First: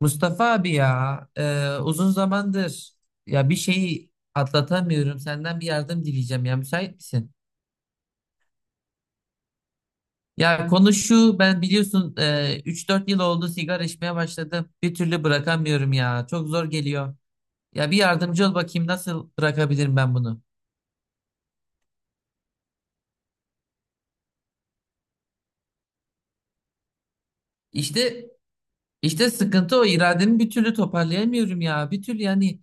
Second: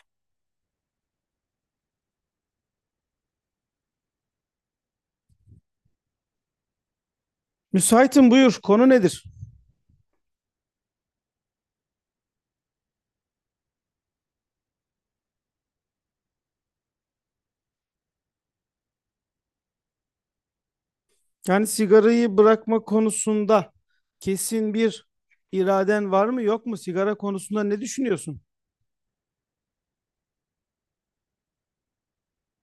Mustafa abi ya uzun zamandır ya bir şeyi atlatamıyorum. Senden bir yardım dileyeceğim ya, müsait misin? Müsaitim, buyur. Konu nedir? Ya konu şu, ben biliyorsun 3-4 yıl oldu sigara içmeye başladım. Bir türlü bırakamıyorum ya, çok zor geliyor. Ya bir yardımcı ol bakayım, nasıl bırakabilirim ben bunu? Yani sigarayı bırakma konusunda kesin bir iraden var mı yok mu? Sigara konusunda ne İşte düşünüyorsun? işte sıkıntı o, irademi bir türlü toparlayamıyorum ya. Bir türlü yani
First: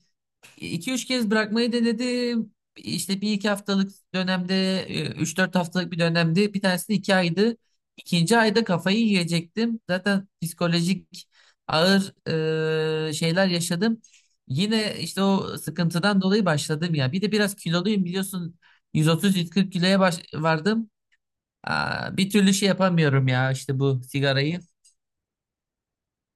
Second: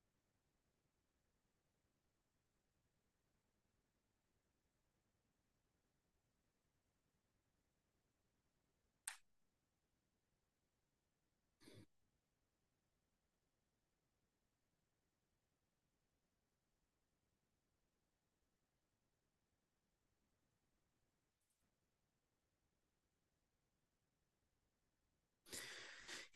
2 üç kez bırakmayı denedim. İşte bir iki haftalık dönemde, üç dört haftalık bir dönemde, bir tanesi 2 aydı. İkinci ayda kafayı yiyecektim. Zaten psikolojik ağır şeyler yaşadım. Yine işte o sıkıntıdan dolayı başladım ya. Bir de biraz kiloluyum biliyorsun. 130-140 kiloya vardım. Aa, bir türlü şey yapamıyorum ya işte bu sigarayı.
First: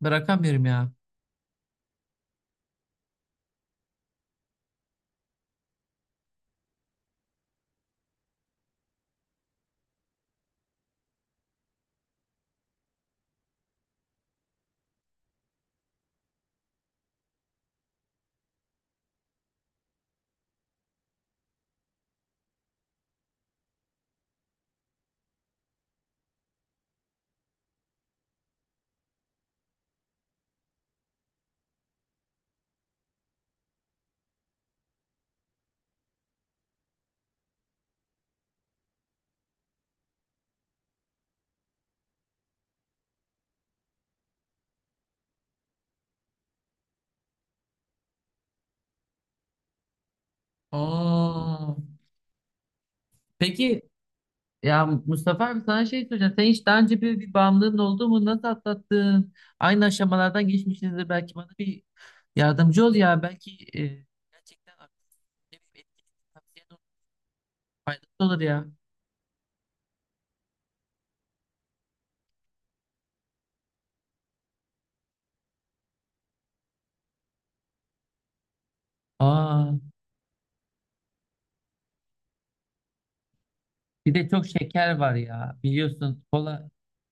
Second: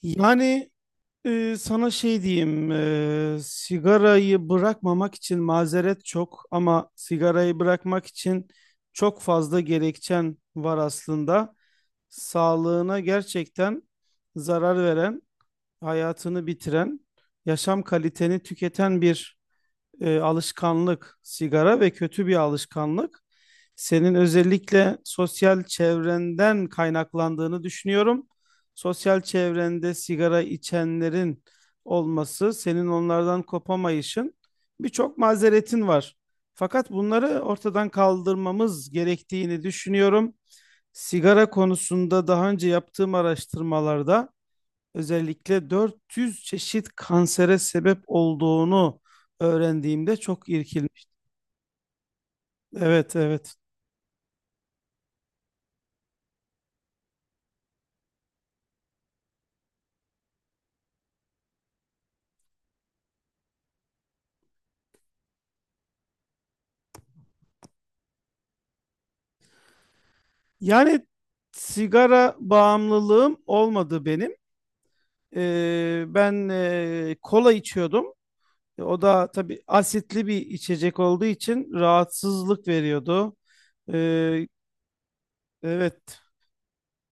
Bırakamıyorum Yani ya. Sana şey diyeyim, sigarayı bırakmamak için mazeret çok ama sigarayı bırakmak için çok fazla gerekçen var aslında. Sağlığına gerçekten zarar veren, hayatını bitiren, yaşam kaliteni tüketen bir alışkanlık, sigara ve kötü bir alışkanlık senin özellikle sosyal çevrenden kaynaklandığını düşünüyorum. Sosyal çevrende sigara içenlerin olması, senin onlardan kopamayışın, birçok mazeretin var. Fakat bunları ortadan kaldırmamız gerektiğini düşünüyorum. Sigara konusunda daha önce yaptığım araştırmalarda özellikle 400 çeşit kansere sebep olduğunu öğrendiğimde çok irkilmiş. Aa, Evet, evet. peki. Ya Mustafa abi, sana şey soracağım. Sen hiç daha önce böyle bir bağımlılığın oldu mu? Nasıl atlattın? Aynı aşamalardan geçmişsinizdir. Belki bana bir yardımcı ol ya. Belki gerçekten aktif bir etkili tavsiyen olur. Faydası olur ya. Yani sigara bağımlılığım olmadı benim. Ben kola içiyordum. O da tabii Aa, asitli bir içecek olduğu için rahatsızlık veriyordu. bir de çok Ee, şeker var ya. evet, Biliyorsun kola,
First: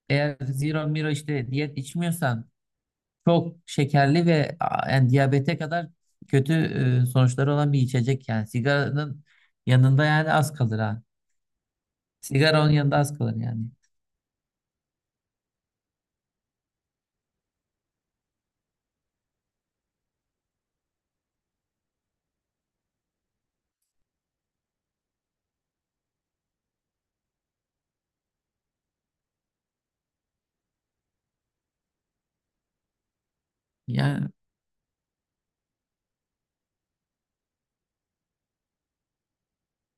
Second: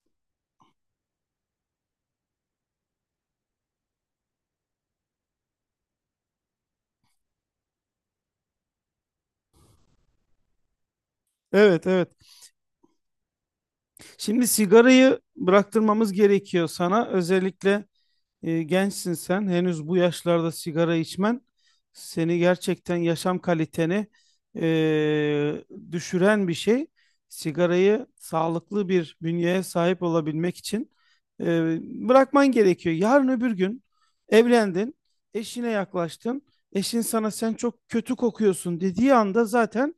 eğer zero miro işte diyet içmiyorsan, çok şekerli ve a, yani diyabete kadar kötü sonuçları olan bir içecek yani. Sigaranın yanında yani az kalır ha. evet, evet. Sigara onun yanında az kalır yani. Şimdi sigarayı bıraktırmamız gerekiyor sana. Özellikle, gençsin sen. Henüz bu yaşlarda sigara içmen seni gerçekten yaşam kaliteni e, düşüren bir şey. Sigarayı sağlıklı bir bünyeye sahip olabilmek için e, bırakman gerekiyor. Yarın öbür gün Ya evlendin, eşine yaklaştın. Eşin sana sen çok kötü kokuyorsun dediği anda zaten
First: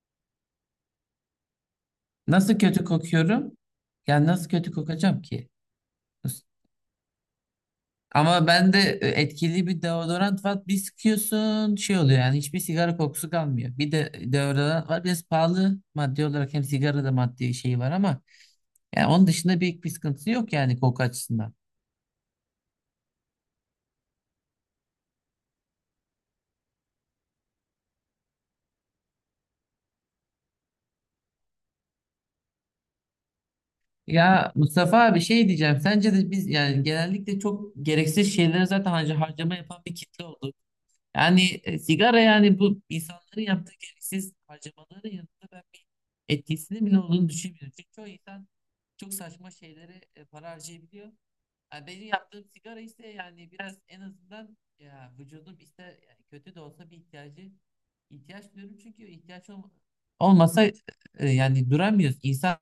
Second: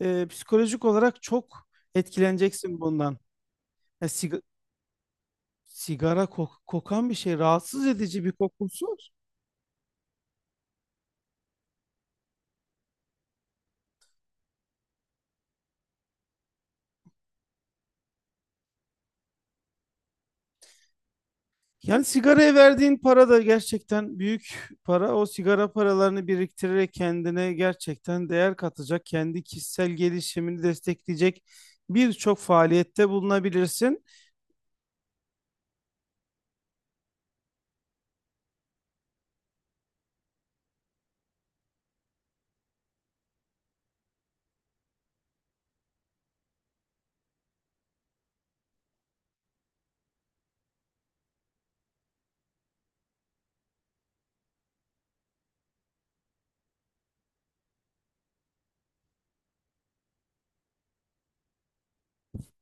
psikolojik olarak çok nasıl etkileneceksin kötü bundan. kokuyorum? Ya Ya siga- nasıl kötü kokacağım ki? Sigara kokan bir şey, rahatsız edici bir Ama ben de kokusu var. etkili bir deodorant var. Bir sıkıyorsun şey oluyor yani, hiçbir sigara kokusu kalmıyor. Bir de deodorant var biraz pahalı maddi olarak, hem sigara da maddi şeyi var ama yani onun dışında büyük bir sıkıntısı yok yani koku açısından. Yani sigaraya verdiğin para da gerçekten büyük para. O sigara paralarını biriktirerek kendine gerçekten değer katacak, kendi kişisel gelişimini destekleyecek birçok faaliyette bulunabilirsin. Ya Mustafa abi şey diyeceğim, sence de biz yani genellikle çok gereksiz şeylere zaten harcama yapan bir kitle oldu. Yani sigara yani bu insanların yaptığı gereksiz harcamaların yanında ben bir etkisinin bile olduğunu düşünmüyorum. Çünkü çoğu insan çok saçma şeylere para harcayabiliyor. Yani benim yaptığım sigara ise yani biraz en azından ya, vücudum ister yani, kötü de olsa bir ihtiyacı, ihtiyaç diyorum çünkü olmasa yani duramıyoruz. İnsan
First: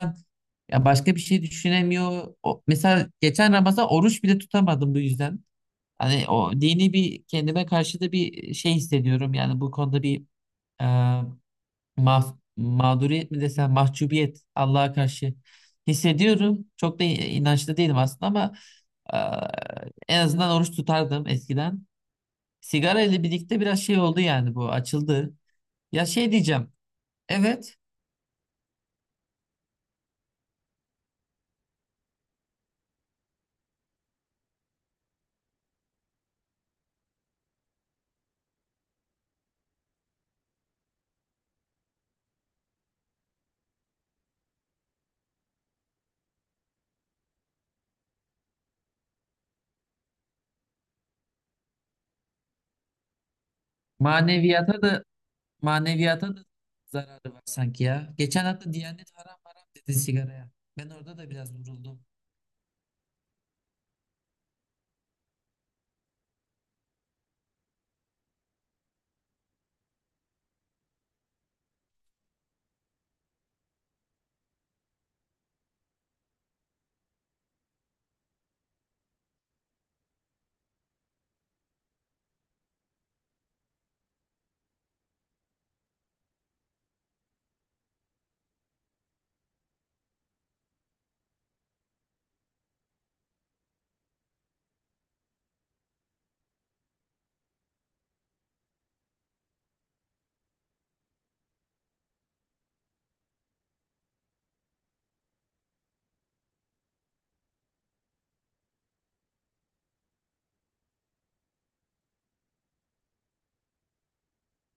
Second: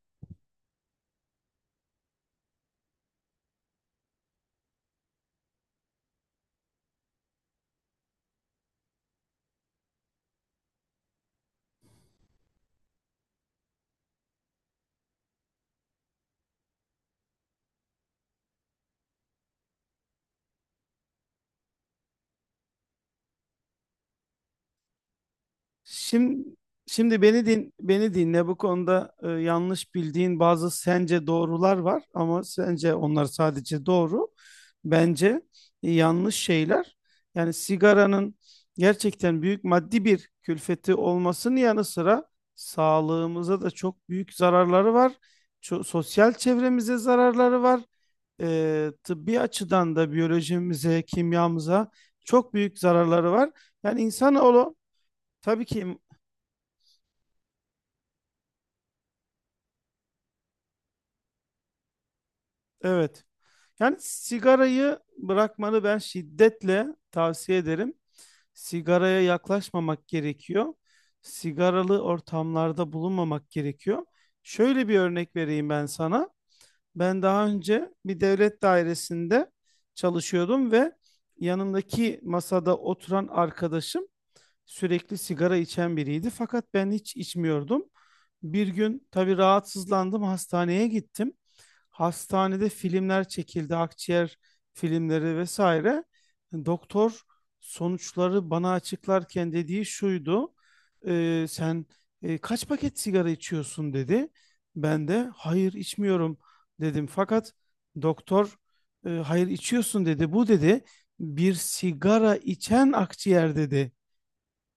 ya başka bir şey düşünemiyor. O, mesela geçen Ramazan oruç bile tutamadım bu yüzden. Hani o dini bir, kendime karşı da bir şey hissediyorum. Yani bu konuda bir e, mağduriyet mi desem, mahcubiyet Allah'a karşı hissediyorum. Çok da inançlı değilim aslında ama en azından oruç tutardım eskiden. Sigara ile birlikte biraz şey oldu yani, bu açıldı. Ya şey Şimdi diyeceğim. şimdi Evet, beni dinle bu konuda. Yanlış bildiğin bazı sence doğrular var ama sence onlar sadece doğru. Bence yanlış şeyler. Yani sigaranın gerçekten büyük maddi bir külfeti olmasının yanı sıra sağlığımıza da çok büyük zararları var. Sosyal çevremize zararları var. Tıbbi açıdan da biyolojimize, kimyamıza çok büyük zararları var. Yani insanoğlu, maneviyata da, tabii ki. maneviyata da zararı var sanki ya. Geçen hafta Diyanet haram haram dedi sigaraya. Ben orada da biraz vuruldum. Evet. Yani sigarayı bırakmanı ben şiddetle tavsiye ederim. Sigaraya yaklaşmamak gerekiyor. Sigaralı ortamlarda bulunmamak gerekiyor. Şöyle bir örnek vereyim ben sana. Ben daha önce bir devlet dairesinde çalışıyordum ve yanımdaki masada oturan arkadaşım sürekli sigara içen biriydi, fakat ben hiç içmiyordum. Bir gün tabii rahatsızlandım, hastaneye gittim. Hastanede filmler çekildi, akciğer filmleri vesaire. Doktor sonuçları bana açıklarken dediği şuydu: sen kaç paket sigara içiyorsun?" dedi. Ben de "hayır, içmiyorum" dedim. Fakat doktor hayır, içiyorsun" dedi. "Bu" dedi "bir sigara içen akciğer" dedi.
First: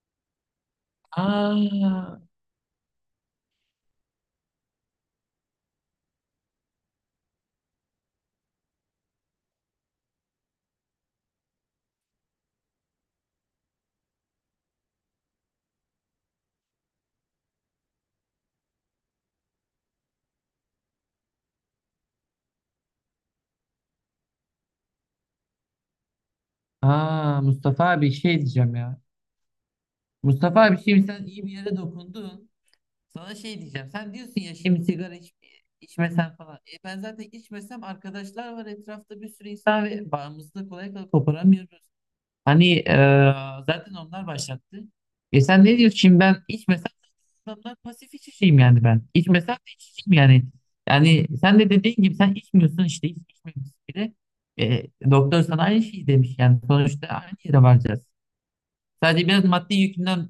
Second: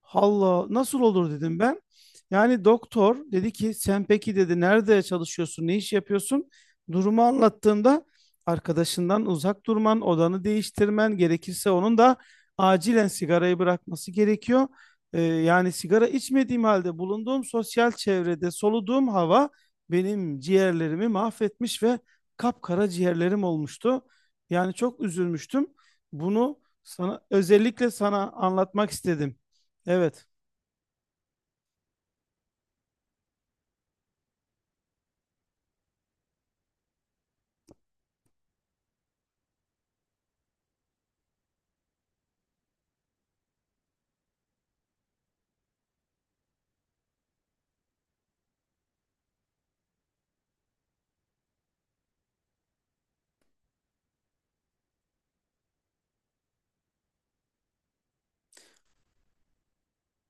"Allah, nasıl olur?" dedim ben. Aa. Yani doktor dedi ki "sen peki" dedi "nerede çalışıyorsun, ne iş yapıyorsun?" Durumu anlattığımda, "arkadaşından uzak durman, odanı değiştirmen, gerekirse onun da acilen sigarayı bırakması gerekiyor." Yani sigara içmediğim halde bulunduğum sosyal çevrede soluduğum hava benim ciğerlerimi mahvetmiş ve kapkara ciğerlerim olmuştu. Yani çok üzülmüştüm. Bunu sana Aa Mustafa özellikle abi sana şey diyeceğim anlatmak ya. istedim. Evet. Mustafa abi şimdi sen iyi bir yere dokundun. Sana şey diyeceğim. Sen diyorsun ya şimdi sigara iç, içmesen falan. E ben zaten içmesem arkadaşlar var etrafta, bir sürü insan ve bağımızda kolay kolay koparamıyoruz. Hani zaten onlar başlattı. E sen ne diyorsun şimdi, ben içmesem adamlar, pasif içeceğim yani ben. İçmesem de içeceğim yani. Yani sen de dediğin gibi, sen içmiyorsun işte, hiç içmemişsin bile. E, doktor sana aynı şeyi demiş yani sonuçta aynı yere varacağız. Sadece biraz maddi yükünden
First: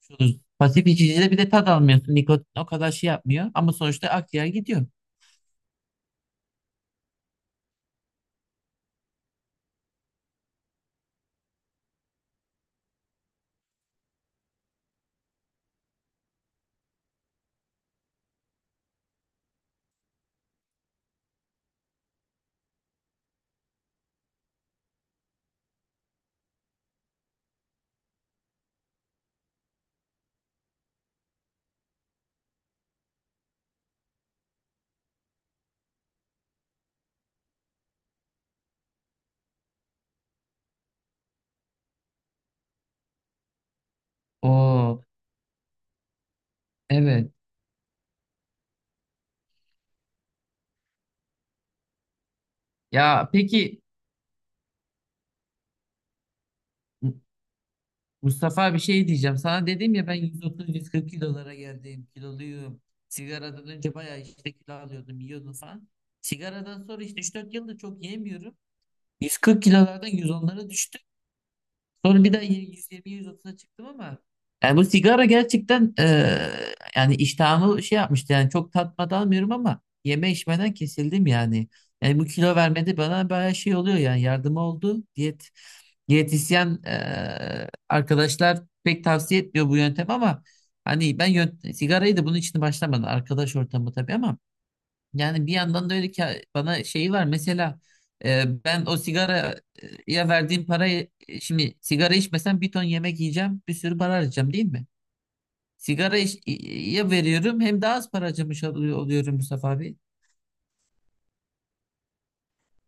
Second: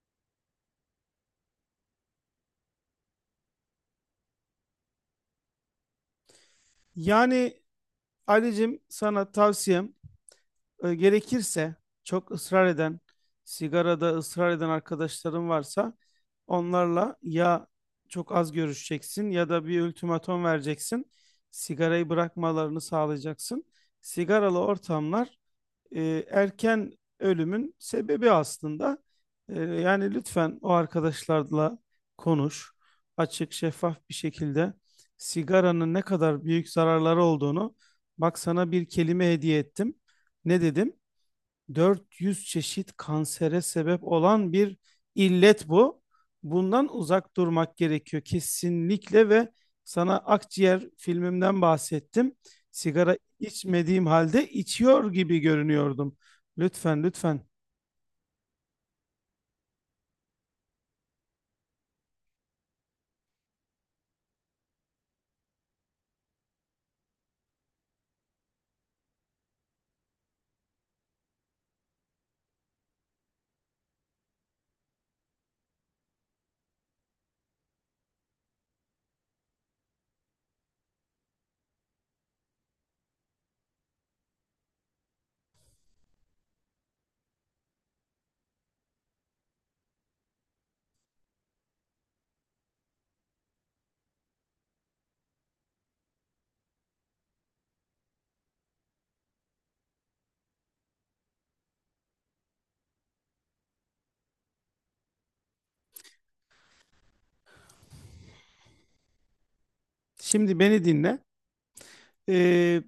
kurtuluyoruz. Pasif içicide bir de tad almıyorsun. Nikotin o kadar şey yapmıyor ama sonuçta akciğer gidiyor. Yani Ali'cim, sana tavsiyem, gerekirse çok ısrar eden, sigarada ısrar eden arkadaşların varsa, onlarla ya çok az görüşeceksin ya da bir ultimatom vereceksin. Sigarayı bırakmalarını sağlayacaksın. Sigaralı ortamlar erken ölümün sebebi aslında. Yani lütfen o arkadaşlarla konuş. Açık, şeffaf bir şekilde sigaranın ne kadar büyük zararları olduğunu, bak, sana bir kelime hediye ettim. Ne dedim? 400 çeşit kansere sebep olan bir Oo, illet bu. Bundan evet. uzak durmak gerekiyor kesinlikle. Ve sana akciğer filmimden bahsettim. Sigara Ya peki, içmediğim halde içiyor gibi görünüyordum. Lütfen, M- lütfen. Mustafa bir şey diyeceğim. Sana dedim ya ben 130-140 kilolara geldim. Kiloluyum. Sigaradan önce bayağı işte kilo alıyordum, yiyordum falan. Sigaradan sonra işte 3-4 yıldır çok yemiyorum. 140 kilolardan 110'lara düştüm. Sonra bir daha 120-130'a çıktım ama yani bu sigara gerçekten yani iştahımı şey yapmıştı yani, çok tatmadan almıyorum ama yeme içmeden kesildim yani. Yani bu kilo vermede bana bayağı şey oluyor yani, yardım oldu. Diyetisyen arkadaşlar pek tavsiye etmiyor bu yöntem ama hani ben sigarayı da bunun için başlamadım, arkadaş ortamı tabii ama yani bir yandan da öyle ki bana şeyi var. Mesela ben o sigaraya verdiğim parayı şimdi sigara içmesem bir ton yemek yiyeceğim, bir sürü para harcayacağım değil mi? Sigara ya veriyorum hem daha az para harcamış oluyorum Mustafa abi. Şimdi beni dinle. Ee,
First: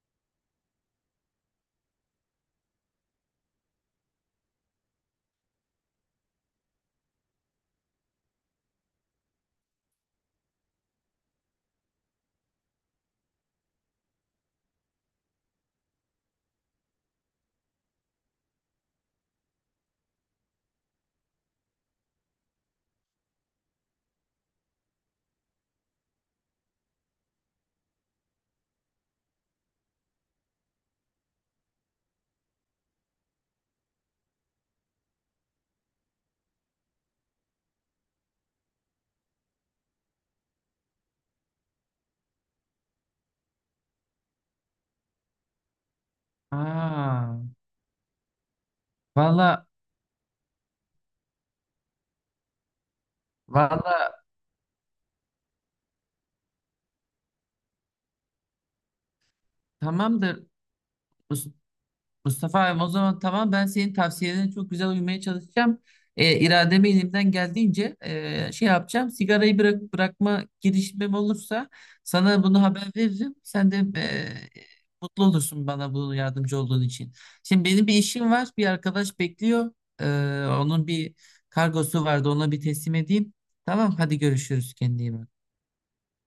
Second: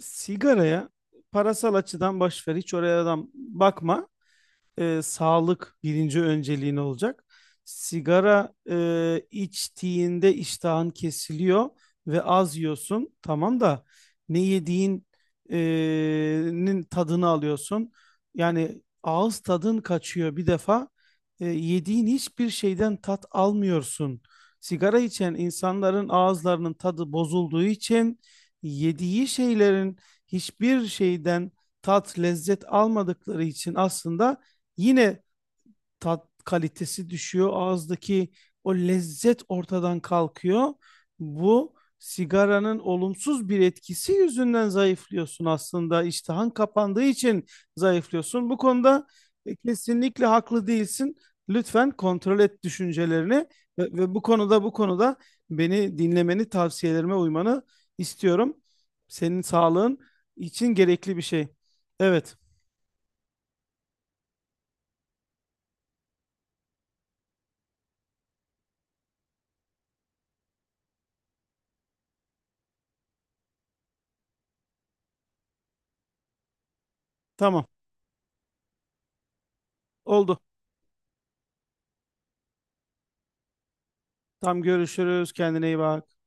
sigaraya parasal açıdan boş ver, hiç oraya adam bakma. Sağlık birinci önceliğin olacak. Sigara içtiğinde iştahın kesiliyor ve az yiyorsun. Tamam da ne yediğin e, nin tadını alıyorsun. Yani ağız tadın kaçıyor bir defa. Yediğin hiçbir şeyden tat almıyorsun. Sigara içen insanların ağızlarının tadı bozulduğu için, yediği şeylerin hiçbir şeyden tat, lezzet almadıkları için aslında, yine tat kalitesi düşüyor. Ağızdaki o lezzet ortadan kalkıyor. Bu sigaranın olumsuz bir etkisi yüzünden zayıflıyorsun aslında. İştahın kapandığı Aa, için zayıflıyorsun. Bu konuda valla, kesinlikle haklı değilsin. Lütfen kontrol et düşüncelerini, ve valla, bu konuda beni dinlemeni, tavsiyelerime uymanı istiyorum. Senin sağlığın tamamdır. için gerekli bir şey. Evet, Mustafa abi o zaman tamam, ben senin tavsiyelerine çok güzel uymaya çalışacağım. İrademi elimden geldiğince şey yapacağım. Sigarayı bırak, bırakma girişimim olursa sana bunu haber veririm. Sen de mutlu olursun bana bu yardımcı olduğun için. tamam. Şimdi benim bir işim var. Bir arkadaş bekliyor. E, Oldu. onun bir kargosu vardı. Ona bir teslim edeyim. Tamam hadi, Tam görüşürüz, kendine iyi görüşürüz. bak. Kendine iyi bak.